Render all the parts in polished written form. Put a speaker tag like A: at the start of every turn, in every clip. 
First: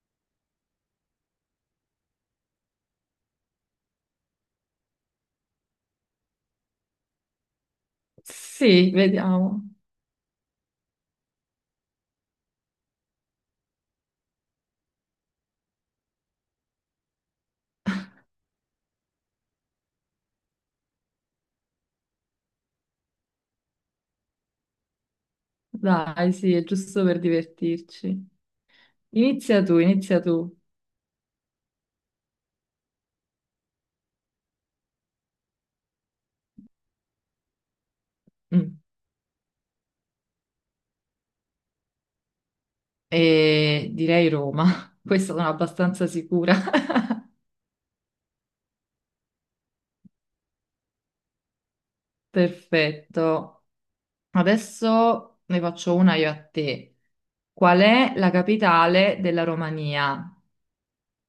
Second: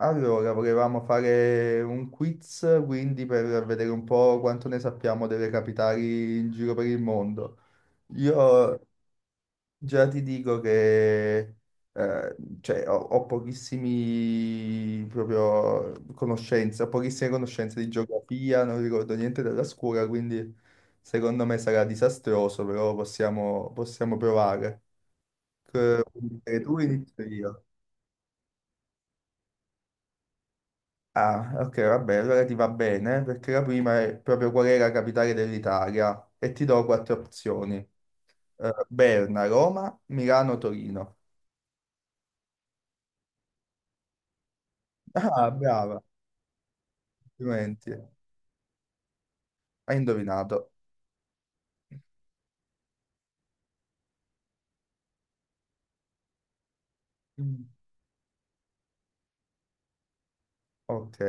A: Allora, volevamo fare un quiz, quindi per vedere un po' quanto ne sappiamo delle capitali in giro per il mondo. Io
B: Sì, vediamo.
A: già ti dico che cioè, ho pochissime conoscenze di geografia, non ricordo niente della scuola, quindi secondo me sarà disastroso, però possiamo provare. C-
B: Dai, sì, è
A: Tu
B: giusto per
A: inizio io.
B: divertirci. Inizia tu, inizia tu.
A: Ah, ok, vabbè, allora ti va bene, perché la prima è proprio qual è la capitale dell'Italia e ti do quattro opzioni.
B: Mm.
A: Berna, Roma, Milano, Torino.
B: E direi Roma. Questa sono
A: Ah, brava,
B: abbastanza sicura.
A: complimenti. Hai indovinato.
B: Perfetto. Adesso ne faccio una io a te.
A: Mm.
B: Qual è la capitale della Romania?
A: Ok.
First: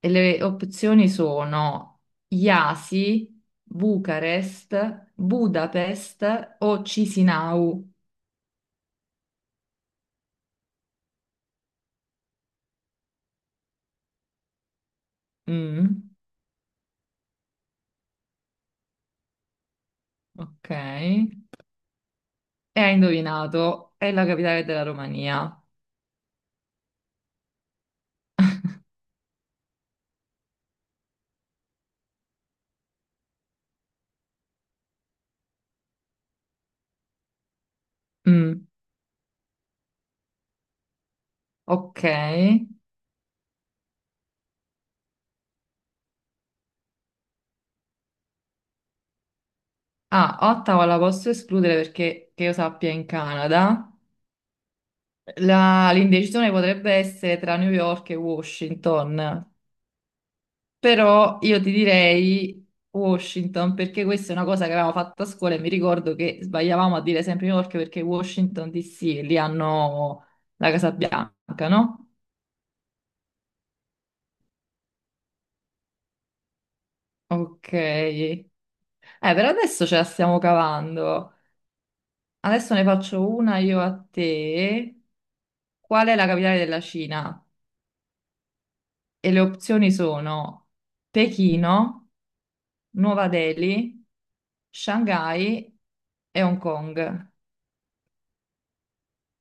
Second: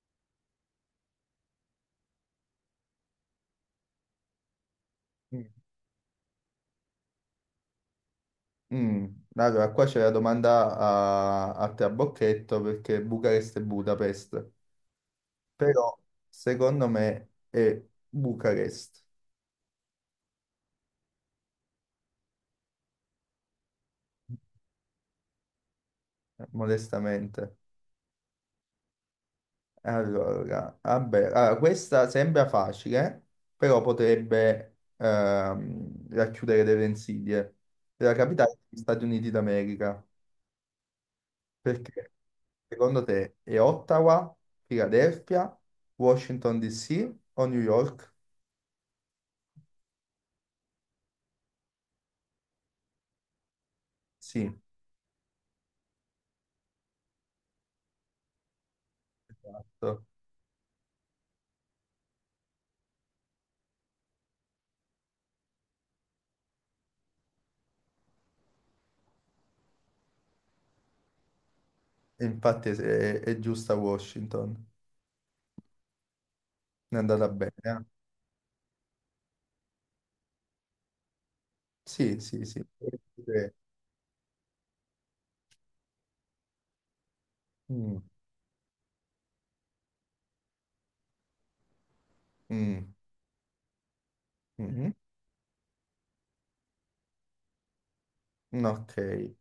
B: E le opzioni sono Iasi, Bucarest,
A: Mm.
B: Budapest o Cisinau.
A: Mm. Allora, qua c'è la domanda a trabocchetto perché Bucarest e Budapest, però
B: Mm,
A: secondo me è Bucarest,
B: ok. E hai indovinato, è la capitale della Romania.
A: modestamente. Allora, vabbè, allora, questa sembra facile, però potrebbe racchiudere delle insidie. La capitale
B: Mm,
A: degli Stati Uniti d'America.
B: ok.
A: Perché? Secondo te è Ottawa, Philadelphia, Washington DC o New York?
B: Ah, Ottawa la posso escludere perché, che io sappia, è in Canada.
A: Sì,
B: L'indecisione potrebbe essere tra New York e Washington,
A: giusto.
B: però io ti direi Washington perché questa è una cosa che avevamo fatto a scuola e mi ricordo che sbagliavamo a dire sempre New York perché Washington DC, lì hanno la Casa Bianca, no?
A: Infatti è giusta Washington. È andata bene.
B: Ok.
A: Eh?
B: Per adesso ce la stiamo cavando.
A: Sì, sì, sì.
B: Adesso ne faccio una io a te. Qual è la capitale della Cina?
A: Mm,
B: E le opzioni sono Pechino,
A: mm,
B: Nuova Delhi,
A: mm.
B: Shanghai e Hong Kong.
A: Mm. Ok.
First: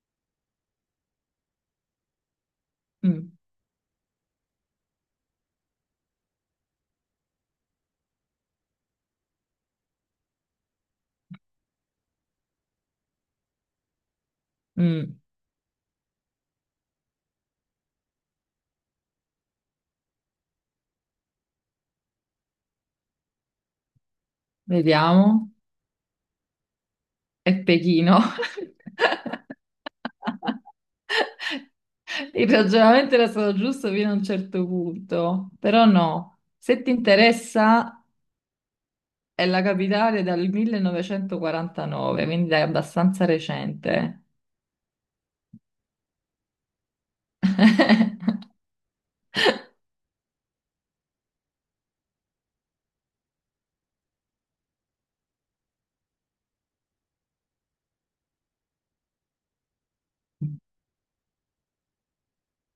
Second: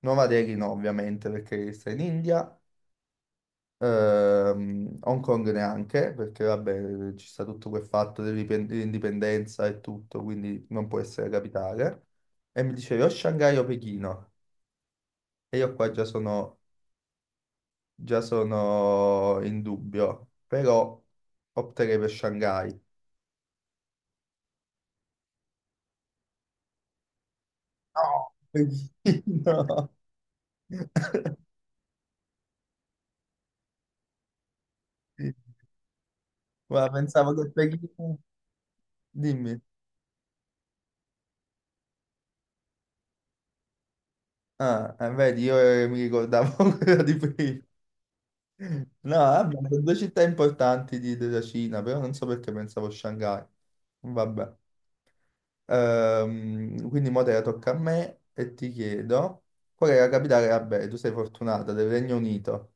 A: Nuova Delhi no, ovviamente, perché sta in India.
B: Mm,
A: Hong Kong neanche, perché vabbè, ci sta tutto quel fatto dell'indipendenza e tutto, quindi non può essere capitale. E mi dicevi o Shanghai o Pechino.
B: mm,
A: E io qua già sono in dubbio, però opterei per Shanghai.
B: vediamo. È Pechino.
A: No, Pechino!
B: Il ragionamento era stato giusto fino a un certo punto, però no. Se
A: Ma
B: ti
A: pensavo che
B: interessa,
A: Pechino...
B: è
A: Dimmi.
B: la capitale dal 1949, quindi è abbastanza recente.
A: Ah, vedi, io mi ricordavo quella di prima. No, abbiamo due città importanti della Cina, però non so perché pensavo a Shanghai. Vabbè. Quindi mo te la tocca a me e ti chiedo qual è la capitale? Vabbè, tu sei fortunata, del Regno Unito.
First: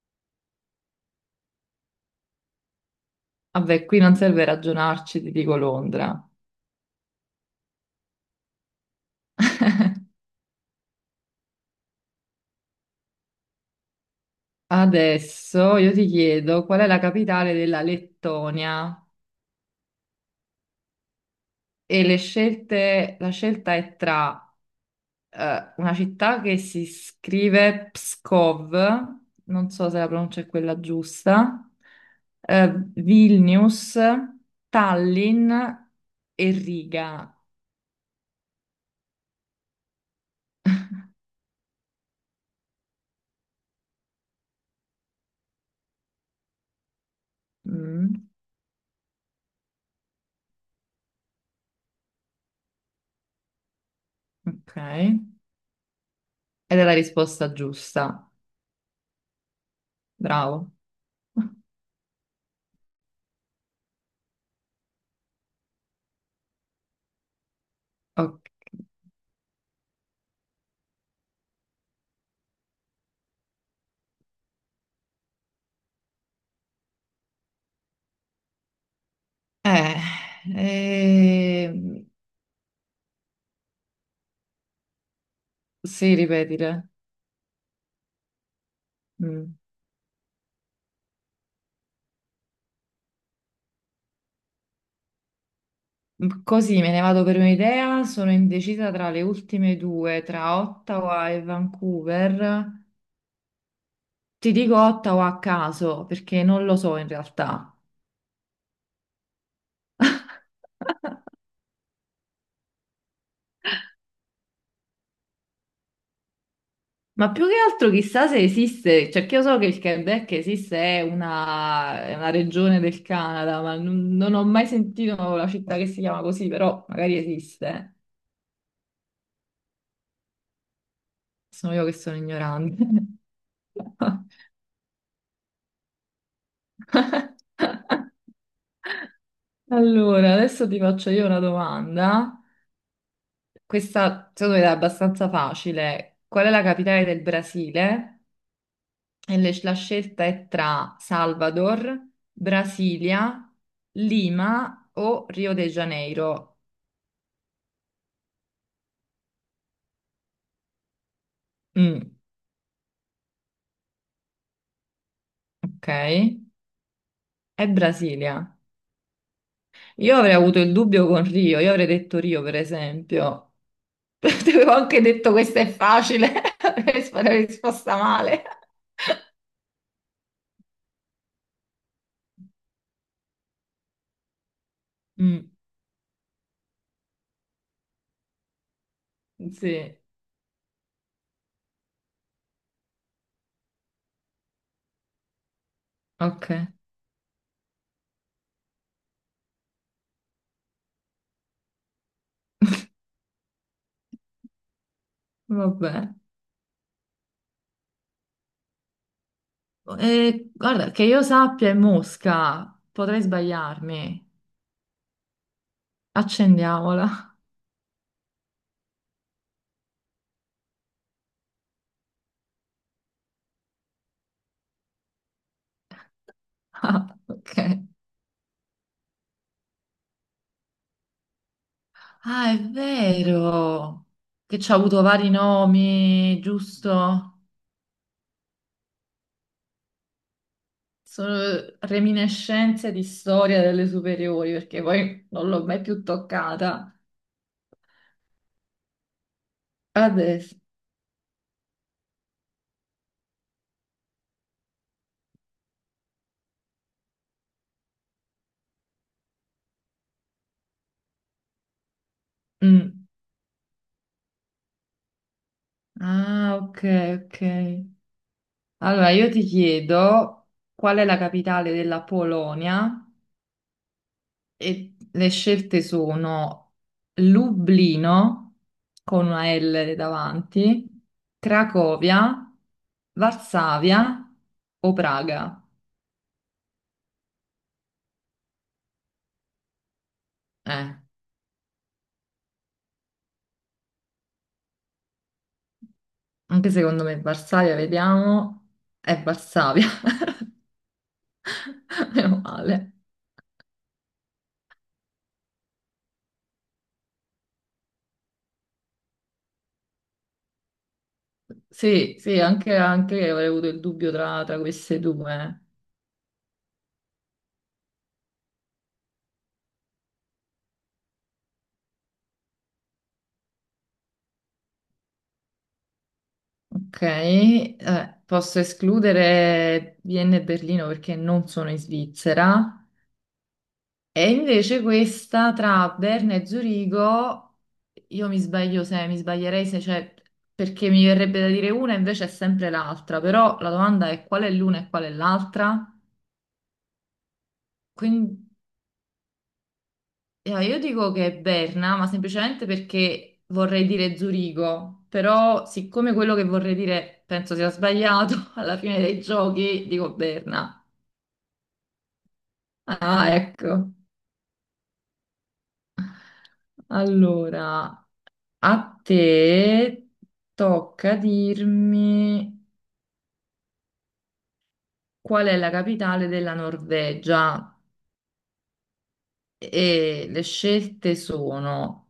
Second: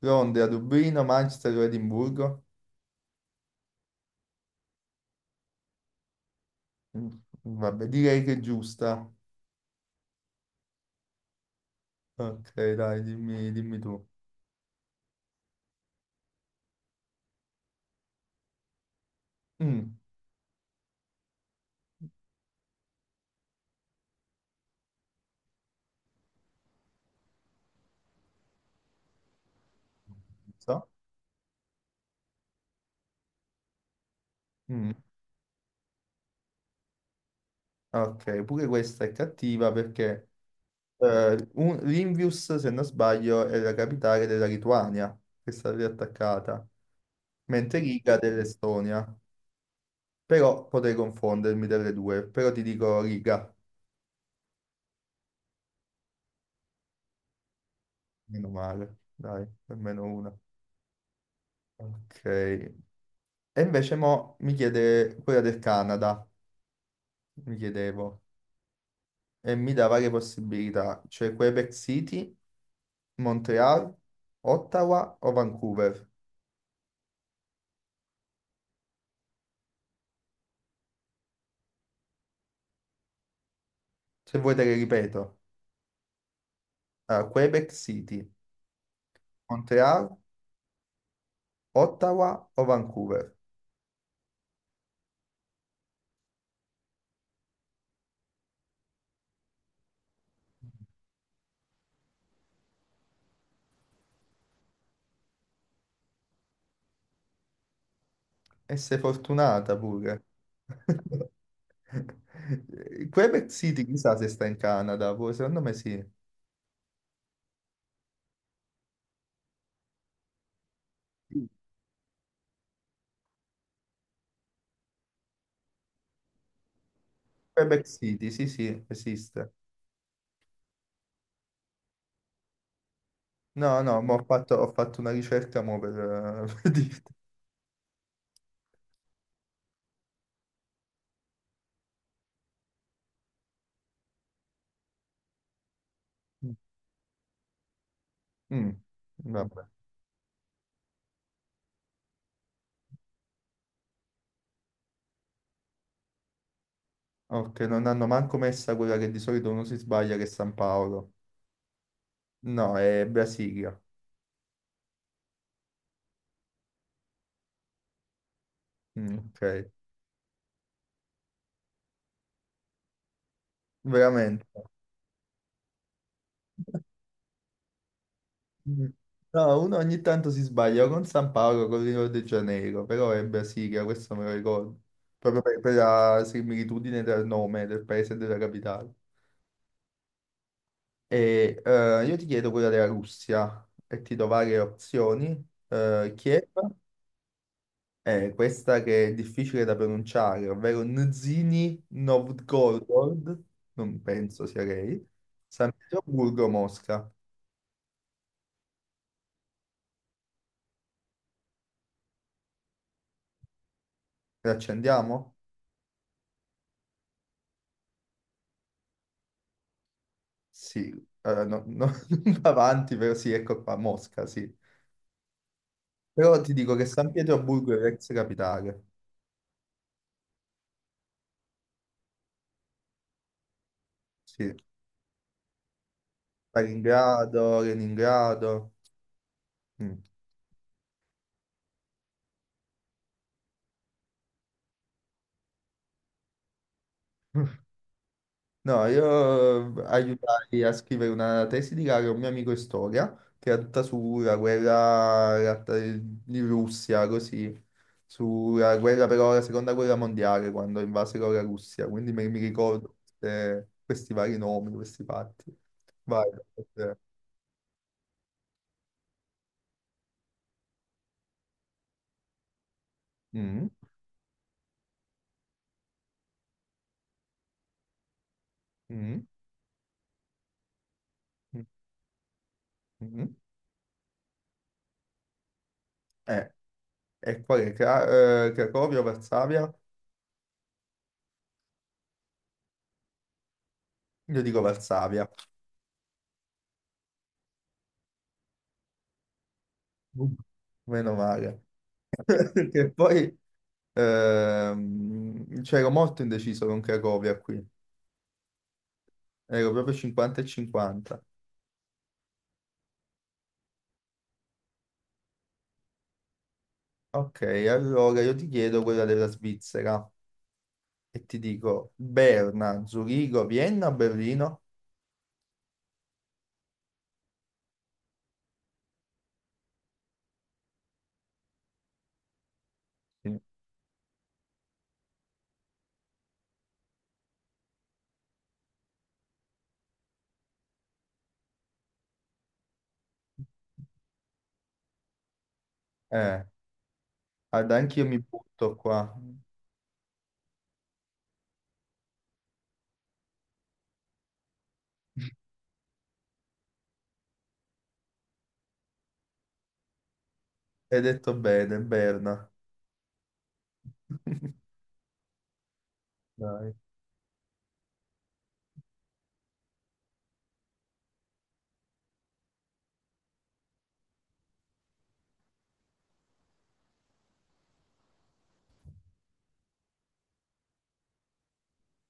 A: Londra, Dublino, Manchester o Edimburgo?
B: Vabbè, qui non serve ragionarci, ti dico Londra.
A: Mm, vabbè, direi che è giusta. Ok, dai, dimmi, dimmi tu.
B: Adesso io ti chiedo qual è la capitale della Lettonia
A: Mm,
B: e la scelta è tra una città che si scrive Pskov, non so se la pronuncia è
A: non
B: quella
A: so.
B: giusta, Vilnius,
A: Mm,
B: Tallinn e Riga.
A: ok, pure questa è cattiva perché Limvius, se non sbaglio, è la capitale della Lituania, che è stata riattaccata, mentre
B: Mm,
A: Riga dell'Estonia. Però potrei confondermi delle due, però ti dico Riga,
B: ok. Ed è la risposta giusta.
A: meno male, dai, almeno una.
B: Bravo.
A: Ok. E invece mo mi chiede quella del Canada, mi chiedevo,
B: Ok.
A: e mi dà varie possibilità, cioè Quebec City, Montreal, Ottawa o Vancouver.
B: Eh, ehm,
A: Se vuoi te le ripeto,
B: sì, ripetile.
A: allora, Quebec City,
B: Mm.
A: Montreal, Ottawa o Vancouver?
B: Così me ne vado per un'idea. Sono indecisa tra le ultime due, tra Ottawa e Vancouver. Ti dico Ottawa a caso perché non lo so in realtà.
A: E sei fortunata pure. Quebec City, chissà se sta in Canada, pure, secondo me sì.
B: Ma più che altro chissà se esiste, cioè che io so che il Quebec esiste, è
A: Sì.
B: è una regione del Canada, ma non ho mai sentito la città che si chiama così, però magari
A: Quebec
B: esiste.
A: City, sì, sì, esiste.
B: Sono io che sono ignorante.
A: No, no, ma ho fatto, ho fatto una ricerca mo per dirti.
B: Allora, adesso ti faccio io una domanda. Questa secondo me è abbastanza facile. Qual è la capitale del Brasile?
A: Mm,
B: E
A: vabbè.
B: la scelta è tra Salvador, Brasilia, Lima o Rio de Janeiro.
A: Ok, non hanno manco messa quella che di solito uno si sbaglia, che è San Paolo.
B: Mm,
A: No, è Brasilia.
B: ok, è Brasilia.
A: Mm, ok,
B: Io avrei avuto il dubbio con Rio, io avrei detto Rio per esempio. Ti
A: veramente.
B: avevo anche detto questa è facile, avrei avrei risposta male.
A: Mm. No, uno ogni tanto si sbaglia o con San Paolo o con Rio de Janeiro, però è Brasilia, questo me lo ricordo, proprio
B: Mm.
A: per la similitudine del nome del paese e della capitale.
B: Sì,
A: E io ti chiedo quella della Russia e ti do varie opzioni. Kiev
B: ok.
A: è questa che è difficile da pronunciare, ovvero Nizhny Novgorod, non penso sia lei, San
B: Vabbè.
A: Pietroburgo, Mosca.
B: E, guarda, che io sappia è Mosca, potrei sbagliarmi.
A: La accendiamo?
B: Accendiamola.
A: Sì, eh, no- no- non va avanti, però sì, ecco qua, Mosca, sì. Però ti dico che San
B: Ah, ok.
A: Pietroburgo è l'ex capitale,
B: Ah, è vero.
A: sì.
B: Che ci ha avuto vari nomi, giusto?
A: Stalingrado, Leningrado. Mm.
B: Sono reminiscenze di storia delle superiori, perché poi non l'ho mai più toccata.
A: No, io
B: Adesso.
A: aiutai a scrivere una tesi di laurea a un mio amico in storia, che era tutta sulla guerra di Russia, così, sulla guerra però, la seconda guerra mondiale, quando invasero la Russia, quindi mi ricordo
B: Mm.
A: questi vari nomi, questi fatti. Vai.
B: Ah, ok,
A: Eh.
B: ok. Allora, io ti chiedo qual è la capitale della Polonia?
A: Mm.
B: E le scelte sono Lublino,
A: Mm,
B: con una L davanti,
A: mm,
B: Cracovia,
A: mm.
B: Varsavia o Praga.
A: Eh, e qual è? Cracovia o Varsavia?
B: Eh,
A: Io dico Varsavia.
B: Anche secondo me Varsavia, vediamo, è Varsavia,
A: Uh. Meno male.
B: meno male.
A: Perché poi c'ero molto indeciso con Cracovia qui. Ero proprio 50 e 50.
B: Sì, sì, anche io avrei avuto il dubbio tra, tra queste due.
A: Ok, allora io ti chiedo quella della Svizzera e ti dico Berna, Zurigo, Vienna, o Berlino?
B: Ok, posso escludere Vienna e Berlino perché non sono in Svizzera.
A: Sì.
B: E invece questa tra Berna e Zurigo, io mi sbaglio se mi sbaglierei se c'è, perché mi verrebbe da dire una, invece è sempre l'altra, però la domanda è qual è l'una e qual è l'altra?
A: Eh, guarda, anch'io mi
B: Quindi
A: butto qua.
B: io dico che è Berna, ma semplicemente perché vorrei dire Zurigo, però siccome quello che vorrei dire penso sia sbagliato, alla fine dei giochi dico Berna.
A: Hai detto bene, Berna.
B: Ah, ecco.
A: Dai.
B: Allora, a te tocca dirmi qual è la capitale della Norvegia e le scelte sono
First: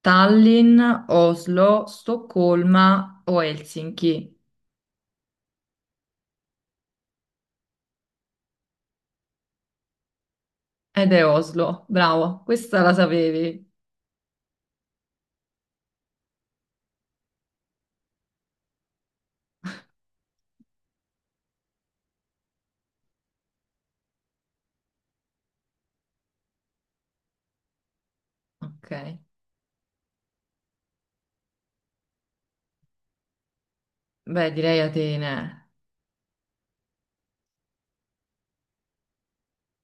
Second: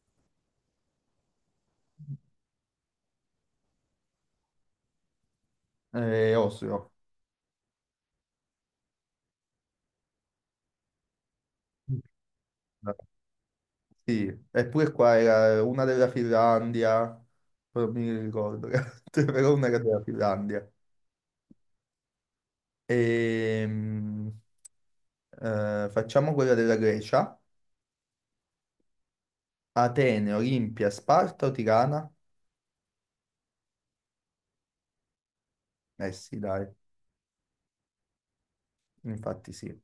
B: Tallinn, Oslo, Stoccolma o Helsinki.
A: Oslo.
B: Ed è Oslo, bravo, questa la sapevi.
A: Sì, eppure qua era una della Finlandia, però non mi ricordo, però una era della Finlandia. Ehm, facciamo quella della Grecia.
B: Ok,
A: Atene, Olimpia, Sparta o Tirana?
B: beh, direi Atene.
A: Eh sì, dai, infatti sì.